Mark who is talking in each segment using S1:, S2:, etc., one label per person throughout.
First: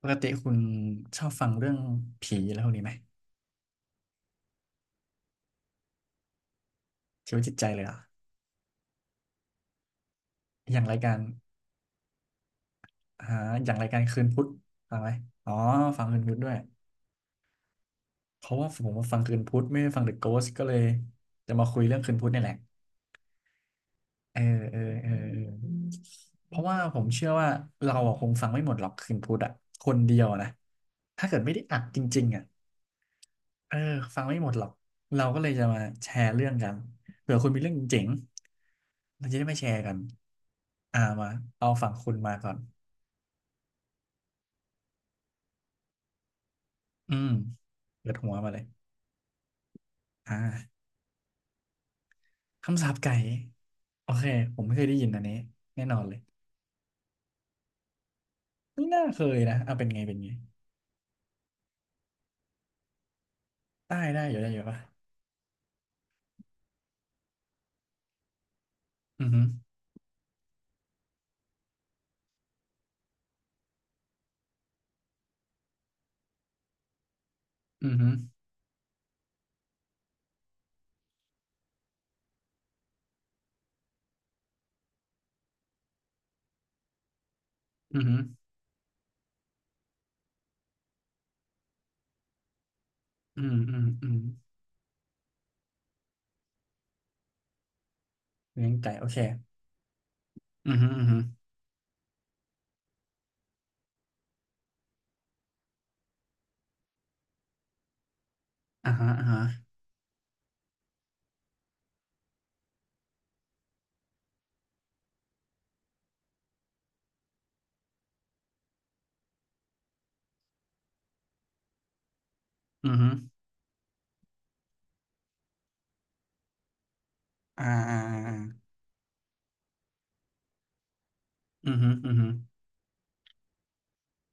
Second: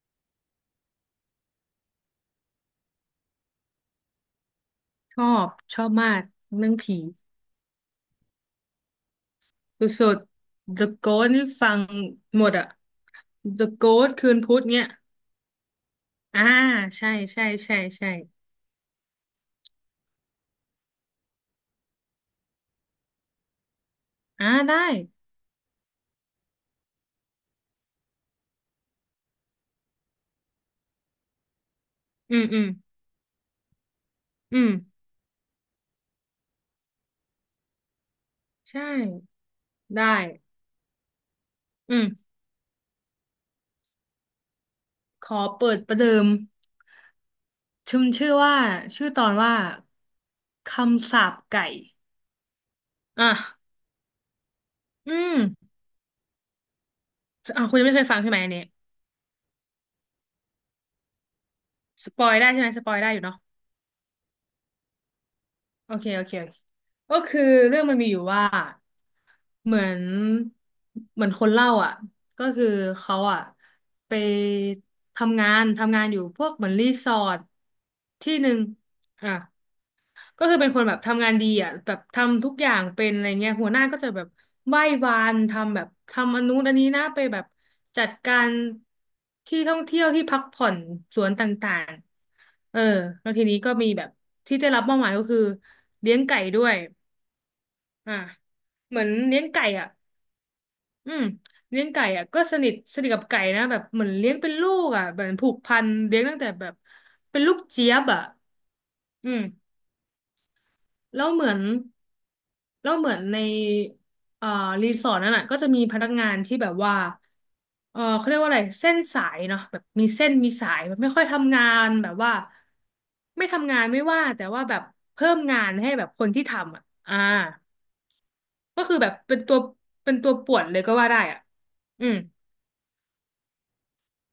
S1: ปกติคุณชอบฟังเรื่องผีอะไรพวกนี้ไหม
S2: ชอบชอบมากเรื่องผี
S1: ชีวิตจิตใจเลยเหรอ่ะ
S2: สุด
S1: อ
S2: ๆ
S1: ย่าง
S2: The
S1: รายการ
S2: Ghost นี่ฟังหมดอะ
S1: หา
S2: The
S1: อย่างรายการ
S2: Ghost
S1: คืน
S2: คืน
S1: พุธ
S2: พุธเนี่ย
S1: ฟังไหมอ๋อฟังคืนพุธ
S2: อ่า
S1: ด้วย
S2: ใช่ใช่ใช่ใช่
S1: เพราะว่าผมมาฟังคืนพุธไม่ได้ฟังเดอะโกสก็เลยจะมาคุยเรื่องคืนพุธนี่แหละเออ
S2: อ่า
S1: เอ
S2: ได้
S1: อเออเออเพราะว่าผมเชื่อว่าเราอะคงฟังไม่หมดหรอกคืนพุธอ่ะคนเดียวนะถ้าเกิดไม่ได้อัดจริง
S2: อื
S1: ๆอ่ะ
S2: มอืม
S1: เออฟังไม่หมด
S2: อื
S1: หรอ
S2: ม
S1: กเราก็เลยจะมาแชร์เรื่องกันเผื่อคุณมีเรื่องเจ๋ง
S2: ใช่
S1: ๆเราจะได้มาแชร์กัน
S2: ได้
S1: อ่ามาเอาฝั่ง
S2: อื
S1: คุณ
S2: ม
S1: มาก่อน
S2: ขอเปิดประเดิม
S1: อืม
S2: ชื่อ
S1: เปิด
S2: ชื่
S1: หั
S2: อ
S1: วมา
S2: ว่า
S1: เลย
S2: ชื่อตอนว่า
S1: อ่
S2: ค
S1: า
S2: ำสาปไก่
S1: คำสาปไก่
S2: อ่ะ
S1: โอเคผมไม่เคยได้ยิน
S2: อื
S1: อันนี้
S2: ม
S1: แน่นอนเลย
S2: อ่ะคุณยังไม่เคยฟังใช่ไหมอันนี้
S1: ไม่น่าเคยนะเอาเป็นไงเป็นไง
S2: สปอยได้ใช่ไหมสปอยได้อยู่เนาะ
S1: ได้ได้อยู่ได้อยู่ปะ
S2: โอเคโอเคโอเคก็คือเรื่องมันมีอยู่ว่า
S1: อือหือ
S2: เหมือนเหมือนคนเล่าอ่ะก็คือเขาอ่ะไปทำงานอยู่พวกเหมือนรีสอร์ท
S1: อือหือ
S2: ที่หนึ่งอ่ะ ก็คือเป็นคนแบบทำงานดีอ่ะแบบทำทุกอย่างเป็นอะไรเงี้ยหัวหน้าก็จะแบบไหว้วานทำแบบทำอันนู้นอันนี้นะไปแบบ
S1: อื
S2: จั
S1: อ
S2: ด
S1: หือ
S2: การที่ท่องเที่ยวที่พักผ่อนสวนต่างๆเออแล้ว
S1: อื
S2: ที
S1: ม
S2: นี้ก็
S1: อืม
S2: มีแบ
S1: อื
S2: บ
S1: ม
S2: ที่ได้รับมอบหมายก็คือเลี้ยงไก่ด้วยอ่ะ
S1: เลี้ยงไก่
S2: เหมื
S1: โอ
S2: อน
S1: เค
S2: เลี้ยงไก่อ่ะ
S1: อือหืออือ
S2: อื
S1: หือ
S2: มเลี้ยงไก่อ่ะก็สนิทกับไก่นะแบบเหมือนเลี้ยงเป็นลูกอ่ะแบบผูกพันเลี้ยงตั้งแต่แบบเป็นลูกเจี๊ยบอ่ะ
S1: อ่าฮะอ่า
S2: อื
S1: ฮะ
S2: ม แล้วเหมือนแล้วเหมือนในเอ่อรีสอร์ทนั้นอ่ะก็จะมีพนักงานที่แบบว่าเออเขาเรียกว่าอะไรเส้นสายเนาะแบบมีเส้นมีสายแบบไม่ค่อยทำงานแบบว่า
S1: อือหือ
S2: ไม่ทำงานไม่ว่าแต่ว่าแบบเพิ่มงานให้แบบคนที่ทำอ่ะอ่า
S1: อ่าอ่าอ่า
S2: ก็คือแบบเป็นตัวป่วนเลยก็ว่าได้อ่ะ
S1: อือหือ
S2: อื
S1: อือ
S2: ม
S1: หือ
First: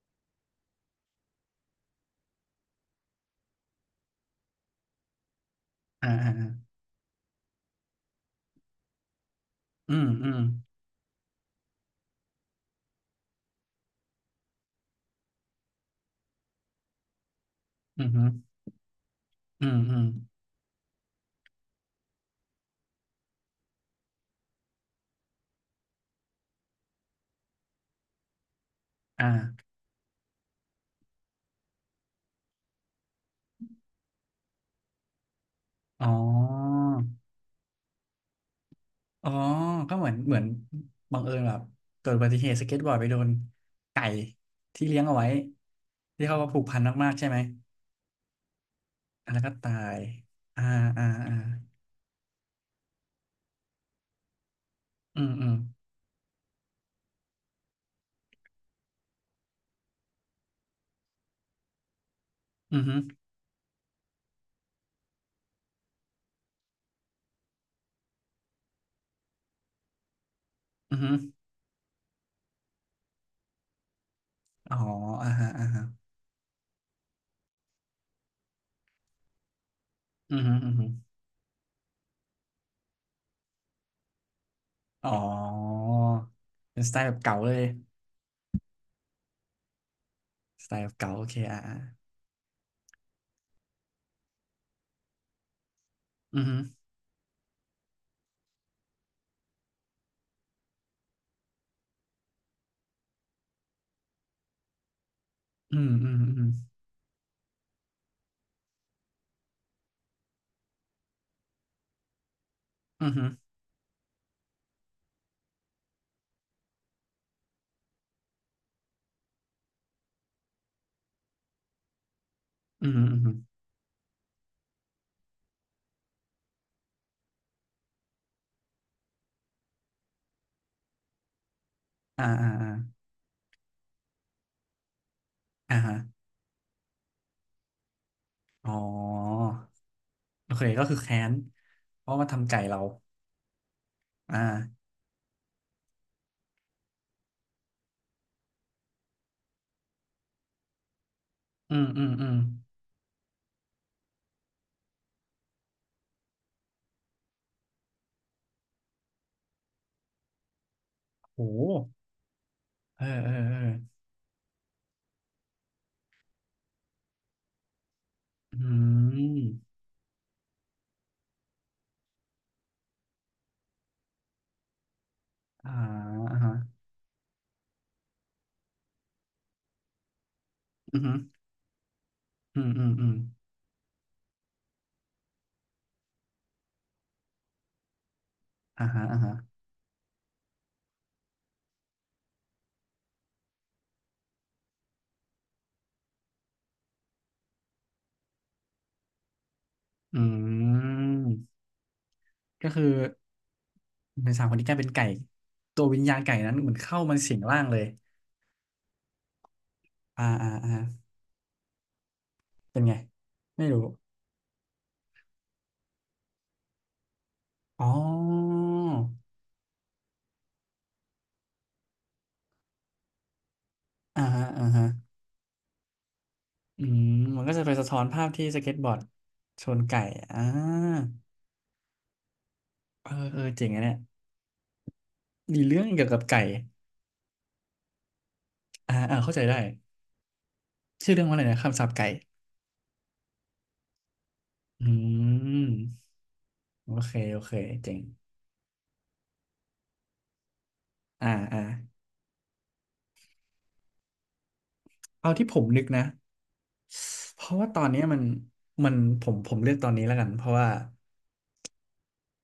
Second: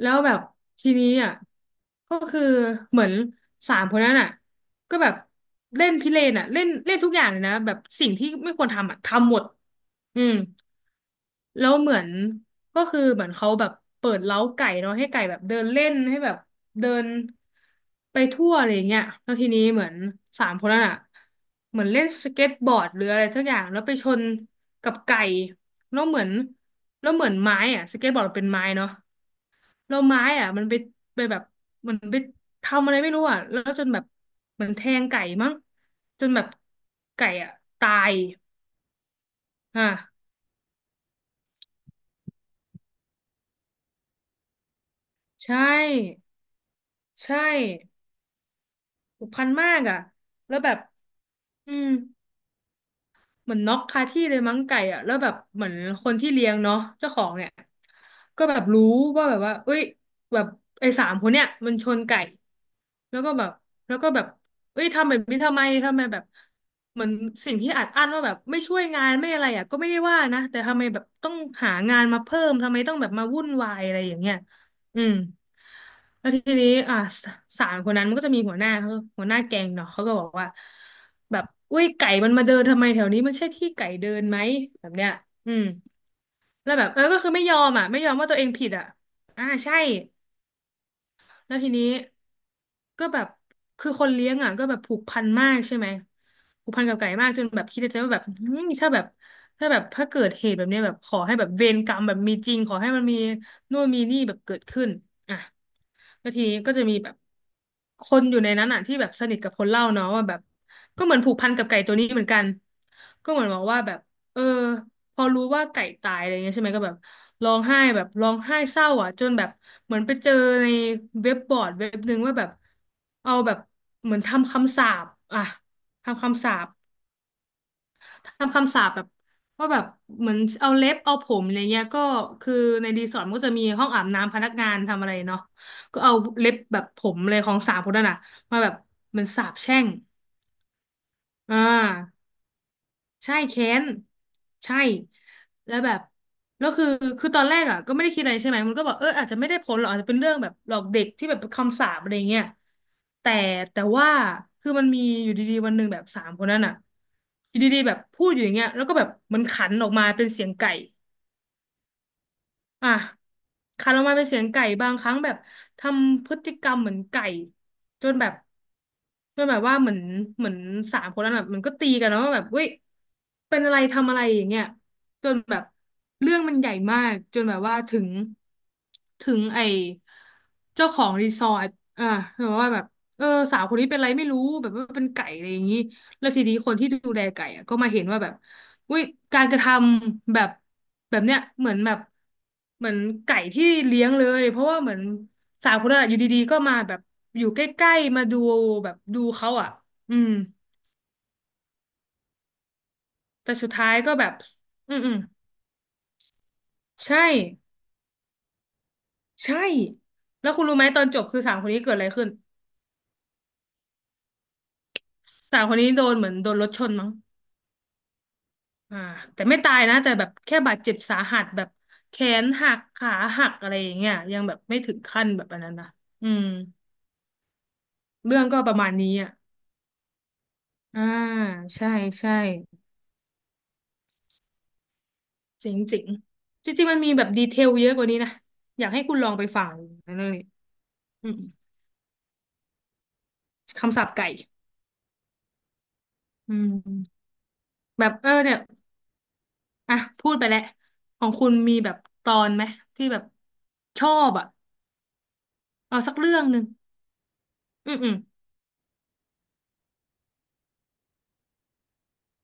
S2: แล้วแบบทีนี้อ่ะก็คือเหมือนสามคนนั้นอ่ะก็แบบเล่น
S1: อ่า
S2: พิเร
S1: อ่า
S2: น
S1: อ่า
S2: อ่ะเล่นเล่นทุกอย่างเลยนะแบบสิ่งที่ไม่ควรทำอ่ะทำหมด
S1: อืม
S2: อื
S1: อื
S2: ม
S1: ม
S2: แล้วเหมือนก็คือเหมือนเขาแบบเปิดเล้าไก่เนาะให้ไก่แบบเดินเล่นให้แบบเดิน
S1: อืม
S2: ไป
S1: ฮึ
S2: ทั่วอะไรอย่างเงี้ยแล้วทีนี้
S1: อืม
S2: เหมือ
S1: อื
S2: น
S1: ม
S2: สามคนนั้นอ่ะเหมือนเล่นสเก็ตบอร์ดหรืออะไรสักอย่างแล้วไปชนกับไก่แล้วเหมือนแล้วเหมือนไม้อ่ะสเก็ตบอร์ดเป็นไม้เนาะ
S1: อ่า
S2: แล้วไม้อ่ะมันไปแบบเหมันไปทำอะไรไม่รู้อ่ะแล้วจนแบบเหมือนแทงไก่มั้ง
S1: อ๋
S2: จนแบบ
S1: อ
S2: ไก่อ่ะตาย
S1: อ๋อก็เหมือน
S2: อ่ะ
S1: เหมือนบังเอิญแบบเกิดอุบัติเหตุสเก็ตบอร์ดไปโดนไก่ที่เลี้ยงเอาไว้
S2: ใช่
S1: ที่เขาว่าผูกพันมากๆใช่ไหม
S2: ใช่ผู
S1: อ่ะ
S2: ก
S1: แล้ว
S2: พัน
S1: ก็
S2: มา
S1: ตา
S2: กอ่ะ
S1: ย
S2: แล้ว
S1: อ่า
S2: แบบ
S1: อ่าอ่า
S2: อืม เหมือนน็อกคาที่เลยมั้งไก่อ่ะแล้ว
S1: อื
S2: แบ
S1: ม
S2: บ
S1: อืม
S2: เหมือนคนที่เลี้ยงเนาะเจ้าของเนี่ยก็แบบรู้ว่าแบบว่าเอ้ยแบบไอ้สามคนเนี่ยมันชนไก่
S1: อืมฮึ
S2: แล้วก็แบบแล้วก็แบบเอ้ยทำแบบนี้ทำไมแบบเหมือนสิ่งที่อัดอั้นว่าแบบไม่ช่วยงานไม่อะไรอ่ะก็ไม่ได้ว่านะแต่ทำไม
S1: อืม
S2: แบบ
S1: ฮึ
S2: ต้องหางานมาเพิ่มทำไมต้องแบบมาวุ่นวายอะไรอย่างเงี้ย
S1: อ๋อ
S2: อืม
S1: อ่าฮะอ่าฮะ
S2: แล้วทีนี้สามคนนั้นมันก็จะมีหัวหน้าแก๊งเนาะเขาก็บอก
S1: อืม
S2: ว่า
S1: ฮึอืมฮึ
S2: แบบอุ้ยไก่มันมาเดินทำไมแถวนี้มันใช่ที่ไก่เดินไหมแบบเนี้
S1: อ๋อ
S2: ยอืมแล้ว
S1: เป็น
S2: แบบ
S1: สไต
S2: เออ
S1: ล์แบ
S2: ก็
S1: บ
S2: คือ
S1: เก่า
S2: ไม่
S1: เล
S2: ยอ
S1: ย
S2: มอ่ะไม่ยอมว่าตัวเองผิดอ่ะอ่าใช่
S1: สไตล์แบบเก่าโอเค
S2: แล้ว
S1: อ่า
S2: ที
S1: อ่า
S2: นี้ก็แบบคือคนเลี้ยงอ่ะก็แบบผูกพันมากใช่ไหม
S1: อืมฮึ
S2: ผูกพันกับไก่มากจนแบบคิดในใจว่าแบบอืมถ้าแบบถ้าเกิดเหตุแบบเนี้ยแบบขอให้แบบเวรกรรมแบบมีจริงขอให้มันมีนู่นมีนี่แบบเกิดขึ้นอ่ะ
S1: อืมอืม
S2: แล้ว
S1: อื
S2: ที
S1: ม
S2: นี้ก็จะมีแบบคนอยู่ในนั้นอ่ะที่แบบสนิทกับคนเล่าเนาะว่าแบบก็เหมือนผูกพันกับไก่ตัวนี้เหมือนกัน
S1: อืมฮึ
S2: ก็เหมือนบอกว่าแบบเออ พอรู้ว่าไก่ตายอะไรเงี้ยใช่ไหมก็แบบร้องไห้เศร้าอ่ะจนแบบเหมือนไปเจอในเว็บบอร์ดเว็บหนึ่งว่าแบบ
S1: อืมอืมฮึ
S2: เอาแบบเหมือนทำคำสาปอ่ะทำคำสาปทำคำสาปแบบว่าแบบเหมือนเอาเล็บเอาผมอะไรเงี้ยก็
S1: อ่าอ่า
S2: คือ
S1: อ่า
S2: ในรีสอร์ทมันก็จะมีห้องอาบน้ำพนักงานทำอะไรเนาะ
S1: อ่าฮะ
S2: ก็เอาเล็บแบบผมเลยของสามคนนั้นอ่ะมาแบ
S1: อ๋อ
S2: บเหมันสาปแช่ง
S1: โอเคก็คือแค้น
S2: อ่
S1: เพราะ
S2: า
S1: มาทำไก่เรา
S2: ใช่เค้น
S1: อ่า
S2: ใช่แล้วแบบแล้วคือคือตอนแรกอ่ะก็ไม่ได้คิดอะไรใช่ไหมมันก็บอกเอออาจจะไม่ได้ผลหรอกอาจจะเป็นเรื่องแบบหลอกเด็กที่แบบ
S1: อื
S2: คำ
S1: ม
S2: สาป
S1: อืม
S2: อะไร
S1: อืม
S2: เงี้ยแต่แต่ว่าคือมันมีอยู่ดีๆวันหนึ่งแบบสามคนนั้นอ่ะอยู่ดีๆแบบพูดอยู่อย่างเงี้ยแล้วก็แบบมันขันออกมาเป็นเสียงไก่
S1: โห
S2: อ่ะ
S1: เออเออเออ
S2: คันออกมาเป็นเสียงไก่บางครั้งแบบทำพฤติกรรมเหมือนไก่จนแบบ
S1: อื
S2: จนแบบ
S1: ม
S2: ว่าเหมือนสามคนนั้นแบบมันก็ตีกันนล้วว่าแบบเว้ยเป็นอะไรทำอะไรอย่างเงี้ยจนแบบ
S1: อ่า
S2: เรื่อ
S1: อ่า
S2: ง
S1: ฮะ
S2: มันใหญ่มากจนแบบว่าถึงไอเจ้า
S1: อื
S2: ของรี
S1: ม
S2: สอร์ทอ่ะแบบ
S1: อืม
S2: ว่าแบ
S1: อื
S2: บ
S1: มอืม
S2: เออสาวคนนี้เป็นอะไรไม่รู้แบบว่าเป็นไก่อะไรอย่างงี้ แล้วทีนี้คนที่ดูแลไก่อะก็มาเห็นว่าแบบ
S1: อ่า
S2: อุ้
S1: ฮะ
S2: ย
S1: อ่าฮะ
S2: การกระทำแบบแบบเนี้ยเหมือนแบบเหมือนไก่ที่เลี้ยงเลยเพราะว่าเหมือนสาวคนนั้นอะอยู่ดีๆก็มาแบบอยู่ใกล้ๆมาดูแบบดูเขาอ่ะอื
S1: อื
S2: ม
S1: มก็คือ
S2: แต่สุดท้ายก็แบ
S1: เป็
S2: บ
S1: นสามคนที่กลายเป็น
S2: อืม
S1: ไก่
S2: อืม
S1: ตัววิญญาณไก่นั้นเหมือนเข้ามา
S2: ใช่
S1: สิงร่างเลย
S2: ใช่
S1: อ่า
S2: แล้
S1: อ่า
S2: วคุณ
S1: อ่า
S2: รู้ไหมตอนจบคือสาวคนนี้เกิดอะไรขึ้น
S1: เป็นไงไม่รู้
S2: สาวคนนี้โดนเหมือนโดนรถชนมั้ง
S1: อ๋อ
S2: อ่าแต่ไม่ตายนะแต่แบบแค่บาดเจ็บสาหัสแบบแขนหักขาหักอะไรอย่างเงี้ย
S1: อ่า
S2: ยั
S1: ฮะ
S2: งแบบ
S1: อ่า
S2: ไม่
S1: ฮะ
S2: ถึงขั้นแบบอันนั้นนะอืม
S1: อืมมันก็จะไปสะท้อนภาพ
S2: เรื่อ
S1: ที่
S2: ง
S1: ส
S2: ก็ป
S1: เก็ต
S2: ระ
S1: บ
S2: มา
S1: อ
S2: ณ
S1: ร์ด
S2: นี้อ่ะ
S1: ชนไก่อ่า
S2: อ่าใช่ใช่
S1: เออเออเจ๋งอะเนี่ย มี
S2: เจริง
S1: เรื่อง
S2: จริ
S1: เกี่ย
S2: ง
S1: วกับไก่
S2: จริงๆมันมีแบบดีเทลเยอะกว่านี้นะอยาก
S1: อ่า
S2: ให้คุ
S1: อ่า
S2: ณลอ
S1: เข้า
S2: ง
S1: ใจ
S2: ไป
S1: ได้
S2: ฟังนะเรื่องนี้
S1: ชื่อเรื่อ
S2: อื
S1: งว่า
S2: ม
S1: อะไรนะคำสาปไก่
S2: คำศัพท์ไก่
S1: อืม
S2: อื
S1: โอเค
S2: ม
S1: โอเค เจ๋ง
S2: แบบเออเนี่ยอ่ะพูดไปแล้วข
S1: อ่า
S2: องคุณ
S1: อ่า
S2: มีแบบตอนไหมที่แบบชอบอ่ะ
S1: เอาที่ผมนึก
S2: เอา
S1: นะ
S2: สักเรื่องหนึ่ง
S1: เพราะว่าตอน
S2: อืม
S1: เนี้ย
S2: อืม
S1: มันมันผมเลือกตอนนี้แล้วกันเพราะว่า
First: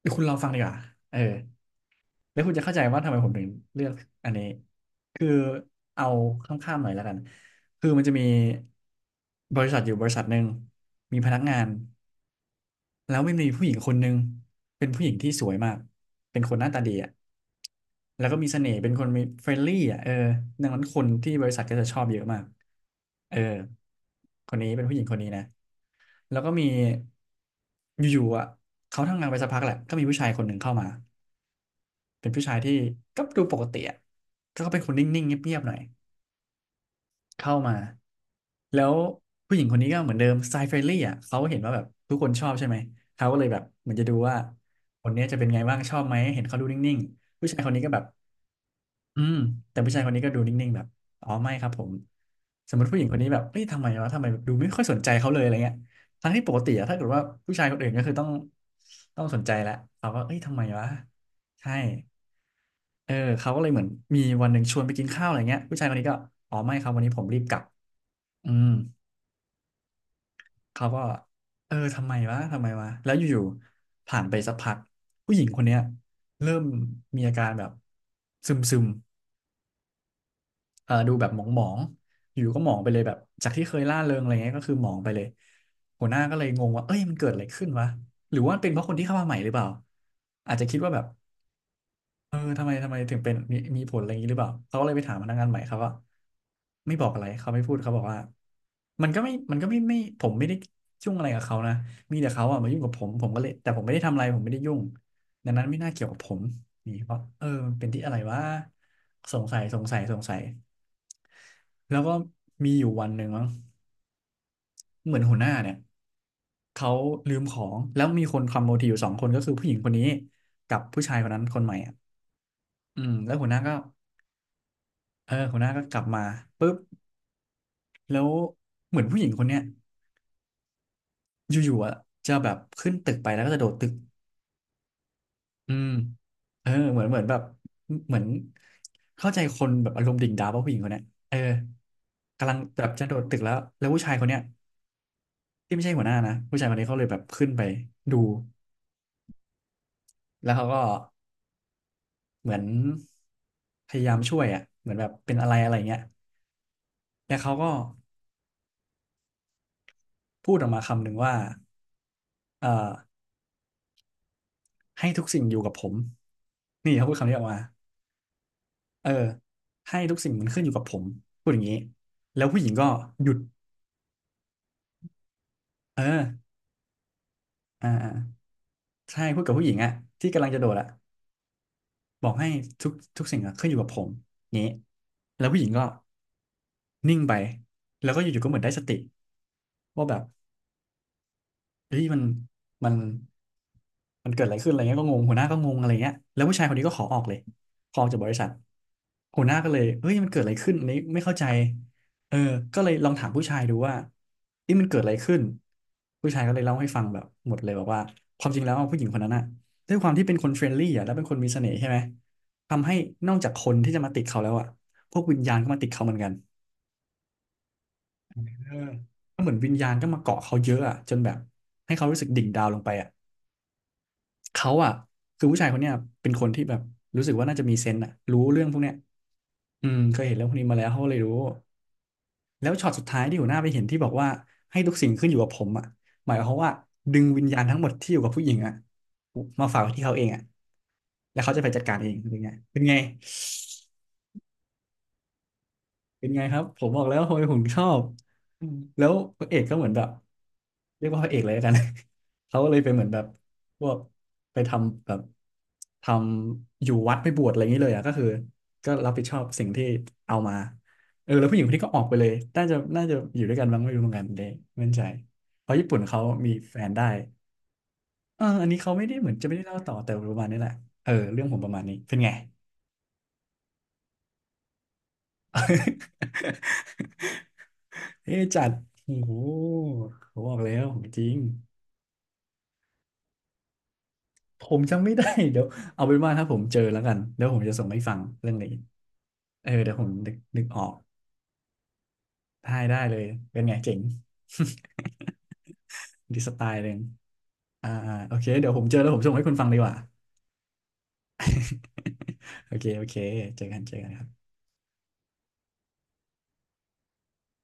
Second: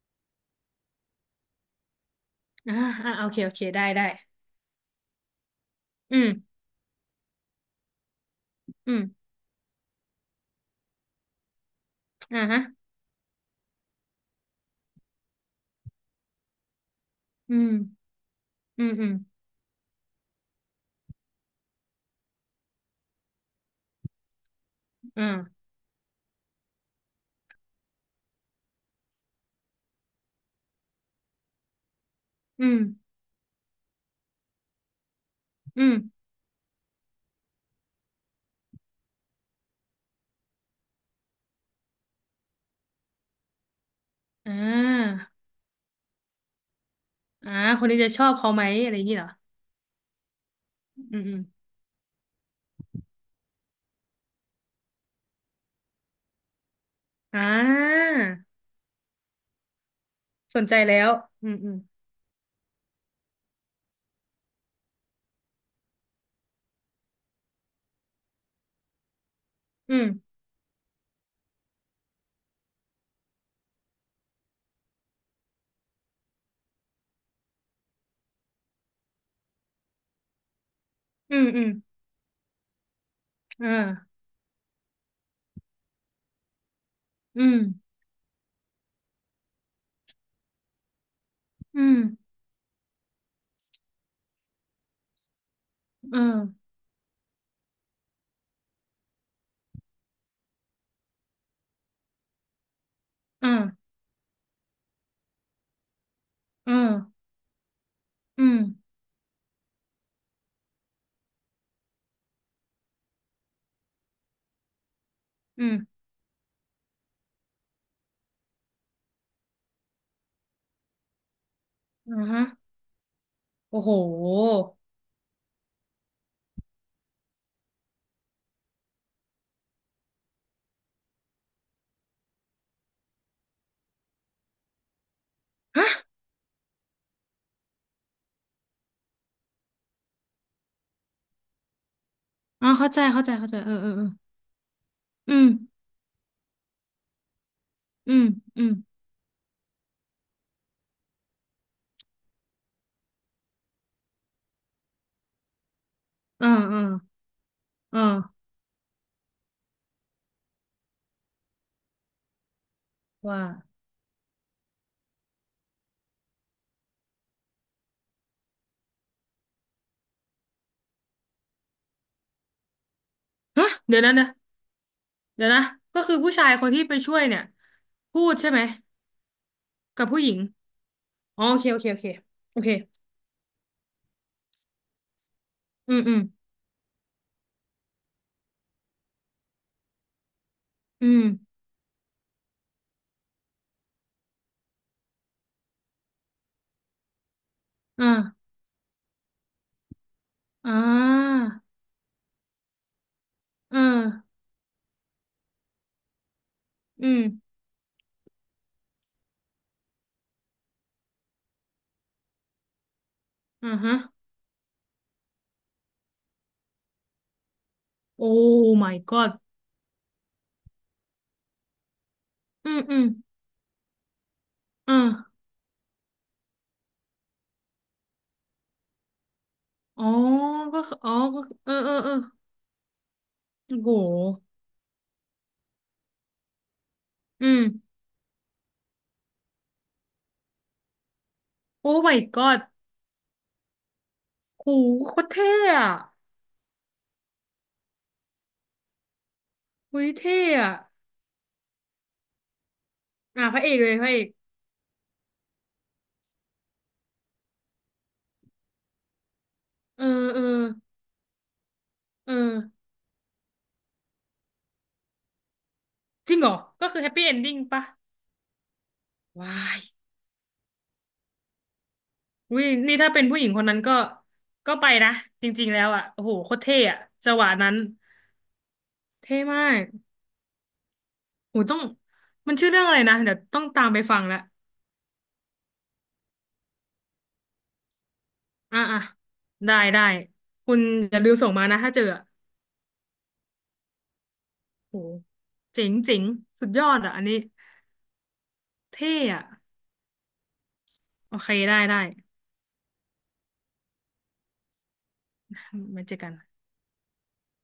S1: เดี๋ยวคุณลองฟังดีกว่าเออแล้วคุณจะเข้า
S2: อ่า
S1: ใจว่าทำ
S2: อ่า
S1: ไม
S2: โอ
S1: ผม
S2: เค
S1: ถึง
S2: โอเค
S1: เลื
S2: ได้
S1: อก
S2: ได้
S1: อันนี้คือเอา
S2: อืม
S1: ข้ามๆหน่อยแล้วกันคือมันจะมี
S2: อืม
S1: บริษัทอยู่บริษัทหนึ่งมีพนักงาน
S2: อ่าฮะ
S1: แล้วไม่มีผู้หญิงคนหนึ่งเป็นผู้หญิงที่สวยมากเป็นคนหน้าตาดีอ่ะ
S2: อืม
S1: แล้วก็มีเสน่ห์
S2: อื
S1: เป็
S2: ม
S1: นค
S2: อื
S1: น
S2: ม
S1: มีเฟรนลี่อ่ะเออดังนั้นคนที่บริษัทก็จะชอบเยอะมากเออคนนี้เป็นผู้หญิงคนนี้นะ
S2: อ่า
S1: แล้วก็มีอยู่ๆอ่ะเขาทำงานไปสักพักแหละก็มีผู้ชายคนหนึ่งเข้ามาเป็นผู้ชาย
S2: อื
S1: ที่
S2: ม
S1: ก็ดูปกติอ่ะก็เป็นคนนิ่งๆเงียบๆหน่อย
S2: อืม
S1: เข้ามาแล้วผู้หญิงคนนี้ก็เหมือนเดิมสไตล์เฟรนลี่อ่ะเขาเห็นว่าแบบทุกคนชอบใช่ไหมเขาก็เลยแบบเหมือนจะดูว่า
S2: อ่
S1: คน
S2: า
S1: เนี้ยจะเป็นไงบ้างชอบไหมเห็นเขาดูนิ่งๆผู้
S2: อ่า
S1: ชายคน
S2: ค
S1: นี้
S2: น
S1: ก็
S2: นี้
S1: แบบ
S2: จะชอบเขาไหมอะไรอย่างนี้
S1: อื
S2: เหรอ
S1: มแต่ผู้ชายคนนี้ก็ดูนิ่งๆแบบ
S2: อืม
S1: อ๋อ
S2: อืม
S1: ไม่ครับผมสมมติผู้หญิงคนนี้แบบเฮ้ยทำไมวะทำไมแบบดูไม่ค่อยสนใจเขาเลยอะไรเงี้ยทั้งที่ปกติอะถ้าเกิดว่า
S2: อ่
S1: ผู้ชายคนอื่นก็
S2: า
S1: คือต้องสนใจแหละเขาก็เอ้ยทำ
S2: ส
S1: ไม
S2: นใจ
S1: วะ
S2: แล้วอืมอื
S1: ใช่
S2: ม
S1: เออเขาก็เลยเหมือนมีวันหนึ่งชวนไปกินข้าวอะไรเงี้ยผู้ชายคนนี้ก็อ๋อไม่ครับวันนี้ผมรีบกลับอืม เขาก็เออทำไมวะทำไมวะแล้วอยู่ๆผ่านไปสักพักผู้หญิงคนเนี้ยเริ่มมีอาการแบบซึมซึมเออดูแบบ
S2: อื
S1: หมอ
S2: ม
S1: งหม
S2: อื
S1: อ
S2: ม
S1: งอยู่ก็หมองไปเลยแบบจากที่
S2: อื
S1: เค
S2: ม
S1: ยร่าเริ
S2: อ่า
S1: งอะไรเงี้ยก็คือหมองไปเลยหัวหน้าก็เลยงงว่าเอ้ยมันเกิดอะ
S2: อื
S1: ไร
S2: ม
S1: ขึ้นวะหรือว่ามันเป็นเพราะคนที่เข้ามาใหม่หรือเปล่าอาจจะคิดว่าแบบ
S2: อืม
S1: เออทำไมทำไมถึงเป็นมีมีผลอะไรอย่างนี้หรือเปล่าเขาก็เลยไปถามพนักงานใหม่เขาก็
S2: เออ
S1: ไม่บอกอะไรเขาไม่พูดเขาบอกว่ามันก็ไม่ผมไม่ได้ยุ่งอะไรกับเขานะมีแต่เขาอะมายุ่งกับผมผมก็เล
S2: เอ่า
S1: ยแต่ผมไม่ได้ทำอะไรผมไม่ได้ยุ่งดังนั้นไม่น่าเกี่ยวกับผม
S2: เออ
S1: นี่เพราะเออมันเป็นที่อะไรวะ
S2: อืม
S1: สงสัยแล้วก็มีอยู่วันหนึ่งมั้งเหมือนหัวหน้า
S2: อื
S1: เนี่ย
S2: ม
S1: เขาลืมของแล้วมีคนคอมโบทีอยู่สองคนก็คือผู้หญิงคนนี้กับผู้ชายคนนั้นคนใหม่อ่ะ
S2: อ่าฮะ
S1: อืมแล้วหัวหน้าก็
S2: โอ้โห
S1: เออหัวหน้าก็กลับมาปุ๊บแล้วเหมือนผู้หญิงคนเนี้ยอยู่ๆอ่ะจะแบบขึ้นตึกไปแล้วก็จะโดดตึกอืม
S2: ฮะ
S1: เออเหมือนแบบเหมือนเข้าใจคนแบบอารมณ์ดิ่งดาวว่าผู้หญิงคนเนี้ยเออกำลัง
S2: อ๋อ
S1: แบ
S2: เข้า
S1: บ
S2: ใจ
S1: จะโดด
S2: เข้าใจ
S1: ตึก
S2: เข้าใจ เออ
S1: แล้
S2: เอ
S1: ว
S2: อ
S1: ผู้
S2: เออ
S1: ชายคนเนี้ย
S2: อืม
S1: ที่ไม่ใช่หัวหน้านะผู้ชายคนนี้เขาเลยแบบขึ้นไป
S2: อื
S1: ดู
S2: มอืม
S1: แล้วเขาก็เหมือนพยายามช่วยอ่ะเหมือนแบบเป็นอะไรอะไรเงี้ย
S2: อ่าอ่า
S1: แล้วเขาก็
S2: อ่า
S1: พูดออกมาคำหนึ่งว่าเอ่อ
S2: ว่า
S1: ให้ทุกสิ่งอยู่กับผมนี่เขาพูดคำนี้ออกมา เออให้ทุกสิ่งมันขึ้นอยู่กับผมพูดอย่างนี้แล้วผู้หญิงก็หยุด
S2: ฮะเดี๋ยวนะ เดี๋ยวนะ ก็
S1: เออ
S2: คือผู้ชายคนที่ไปช่วยเนี่ย
S1: อ่าอ่า
S2: พูดใช่ไหม
S1: ใช่พูดกับผู้หญิงอะ
S2: กับผู้ห
S1: ที่
S2: ญิง
S1: กำลังจะโดดอะ
S2: อ๋อโอเคโอเคโอเค
S1: บอกให้
S2: โอเค
S1: ทุกสิ่งอะขึ้นอยู่กับผมงี้แล้วผู้หญิงก็
S2: อืมอืม
S1: นิ่งไปแล้วก็อยู่ๆก็เหมือนได้สติว่าแบบ
S2: อืม
S1: เฮ้ยมันมันเกิดอะไรขึ้นอะไรเงี้ยก็งงหัวหน้าก็งงอะไรเงี้ยแล้วผู้ชายคนนี้ก็ขอออกเลยขอ
S2: อ
S1: ออกจากบริษัท
S2: ่า
S1: หัวหน้าก็เลยเฮ้ยมันเกิดอะไร
S2: อ่
S1: ขึ้นอันนี้ไม่เข้า
S2: า
S1: ใจเออก็เลยลองถามผู้ชายดู
S2: เออ
S1: ว่านี่มันเกิดอะไรขึ้นผู้ชายก็เลยเล่าให้ฟัง
S2: อื
S1: แบ
S2: ม
S1: บหมดเลยบอกว่าความจริงแล้วผู้หญิงคนนั้นน่ะด้วยความที่เป็นคนเฟรนลี่อ่ะแล้วเป็นคนมีเสน่ห์ใช่ไหมทำให้นอกจากค
S2: อ่า
S1: นที่
S2: ฮะ
S1: จะมาติดเขาแล้วอ่ะพวกวิญญาณก็มาติดเขาเหมือนกัน
S2: โอ้
S1: เออ
S2: my god
S1: ก็เหมือนวิญญาณก็มาเกาะเขาเยอะอ่ะจนแบบให้เขารู้สึกดิ่งดาว
S2: อื
S1: ล
S2: ม
S1: งไป
S2: อืม
S1: อ่ะ เขาอ่ะ
S2: อ่
S1: คื
S2: า
S1: อผู้ชายคนเนี้ยเป็นคนที่แบบรู้สึกว่าน่าจะมีเซนส์อ่ะรู้เรื่องพวกเนี้ยอืม
S2: อ๋อ
S1: เคยเห็นเรื่องพวกนี้มา
S2: ก็
S1: แล้ว
S2: คือ
S1: เขา
S2: อ๋อ
S1: เลยรู้
S2: ก็เออเออเออ
S1: แล้วช็อตสุดท้ายที่หัวหน้าไป
S2: โอ้
S1: เห็น
S2: โห
S1: ที่บอกว่าให้ทุกสิ่งขึ้นอยู่กับผมอ่ะหมายความว่าดึงวิ
S2: อื
S1: ญญา
S2: ม
S1: ณทั้งหมดที่อยู่กับผู้หญิงอ่ะมาฝากไว้ที่เขาเองอ่ะแล้วเขาจะไปจัด
S2: โอ้
S1: การเอง
S2: my
S1: เป็นไง
S2: god
S1: เป็นไง
S2: โหโคตรเท่อะ
S1: เป็นไงครับผมบอกแล้วทำไมผมชอบอืมแล้วพระเอกก็เหมือน
S2: หุ
S1: แบบ
S2: ยเท่อะ
S1: เรียกว่าพระเอกเลยแล้วกัน เขาก็เลยไปเหมือนแบบ
S2: อ่ะพระเอก
S1: พ
S2: เล
S1: ว
S2: ย
S1: ก
S2: พระเอก
S1: ไปทำแบบทำอยู่วัดไปบวชอะไรอย่างนี้เลยอ่ะก็คือก็รับผิดชอบสิ่งที่
S2: เออ
S1: เอา
S2: เออ
S1: มาเออแล้วผู้หญิงคนนี้ก็ออกไปเล
S2: เอ
S1: ย
S2: อ
S1: น่าจะอยู่ด้วยกันบ้างไม่รู้เหมือนกันเด้ไม่แน่ใจเพราะญี่ปุ่นเขา
S2: จริงเหร
S1: มี
S2: อ
S1: แฟ
S2: ก็
S1: น
S2: คือ
S1: ได้
S2: แฮปปี้เอนดิ้งปะ
S1: เอออันนี้เขาไม่ได้เหมือนจะไม่
S2: วา
S1: ได้เล่า
S2: ย
S1: ต่อแต่ประมาณนี้แหละเออเรื่องผมประมาณนี้เป็นไง
S2: อุ้ยนี่ถ้าเป็นผู้หญิงคนนั้นก็ก็ไปนะจริงๆแล้วอะโอ้โหโคตรเท่อะจังห วะนั้น
S1: เอ๊ะจัดโอ้โห
S2: เท่มาก
S1: ผมบอกแล้วของจริง
S2: โหต้องมันชื่อเรื่องอะไรนะเดี๋ยวต้องตามไปฟังละ
S1: ผมจำไม่ได้ เดี๋ยวเอาเป็นว่าถ้าผมเจอแล้วกันเดี๋ยวผมจะส่งให้ฟังเรื่องนี้
S2: อ่ะอ่ะ
S1: เออ
S2: ได้
S1: เดี๋ยว
S2: ได้
S1: ผมนึก
S2: คุ
S1: อ
S2: ณ
S1: อก
S2: อย่าลืมส่งมานะถ้าเจออะ
S1: ได้ได้เลยเป็นไงเจ๋ง
S2: โหเจ๋งเจ๋ง
S1: ดีสไต
S2: สุด
S1: ล์
S2: ย
S1: ห
S2: อ
S1: นึ่ง
S2: ดอ่ะอันนี้
S1: อ่าอ่าโอเคเดี๋ยวผมเจอแล้
S2: เท่
S1: วผมส่ง
S2: อะ
S1: ให้คุณฟังดีกว่า
S2: โอเคได้ได้
S1: โอเคโอเคเจอกันเจอกันครับ
S2: มาเจอกัน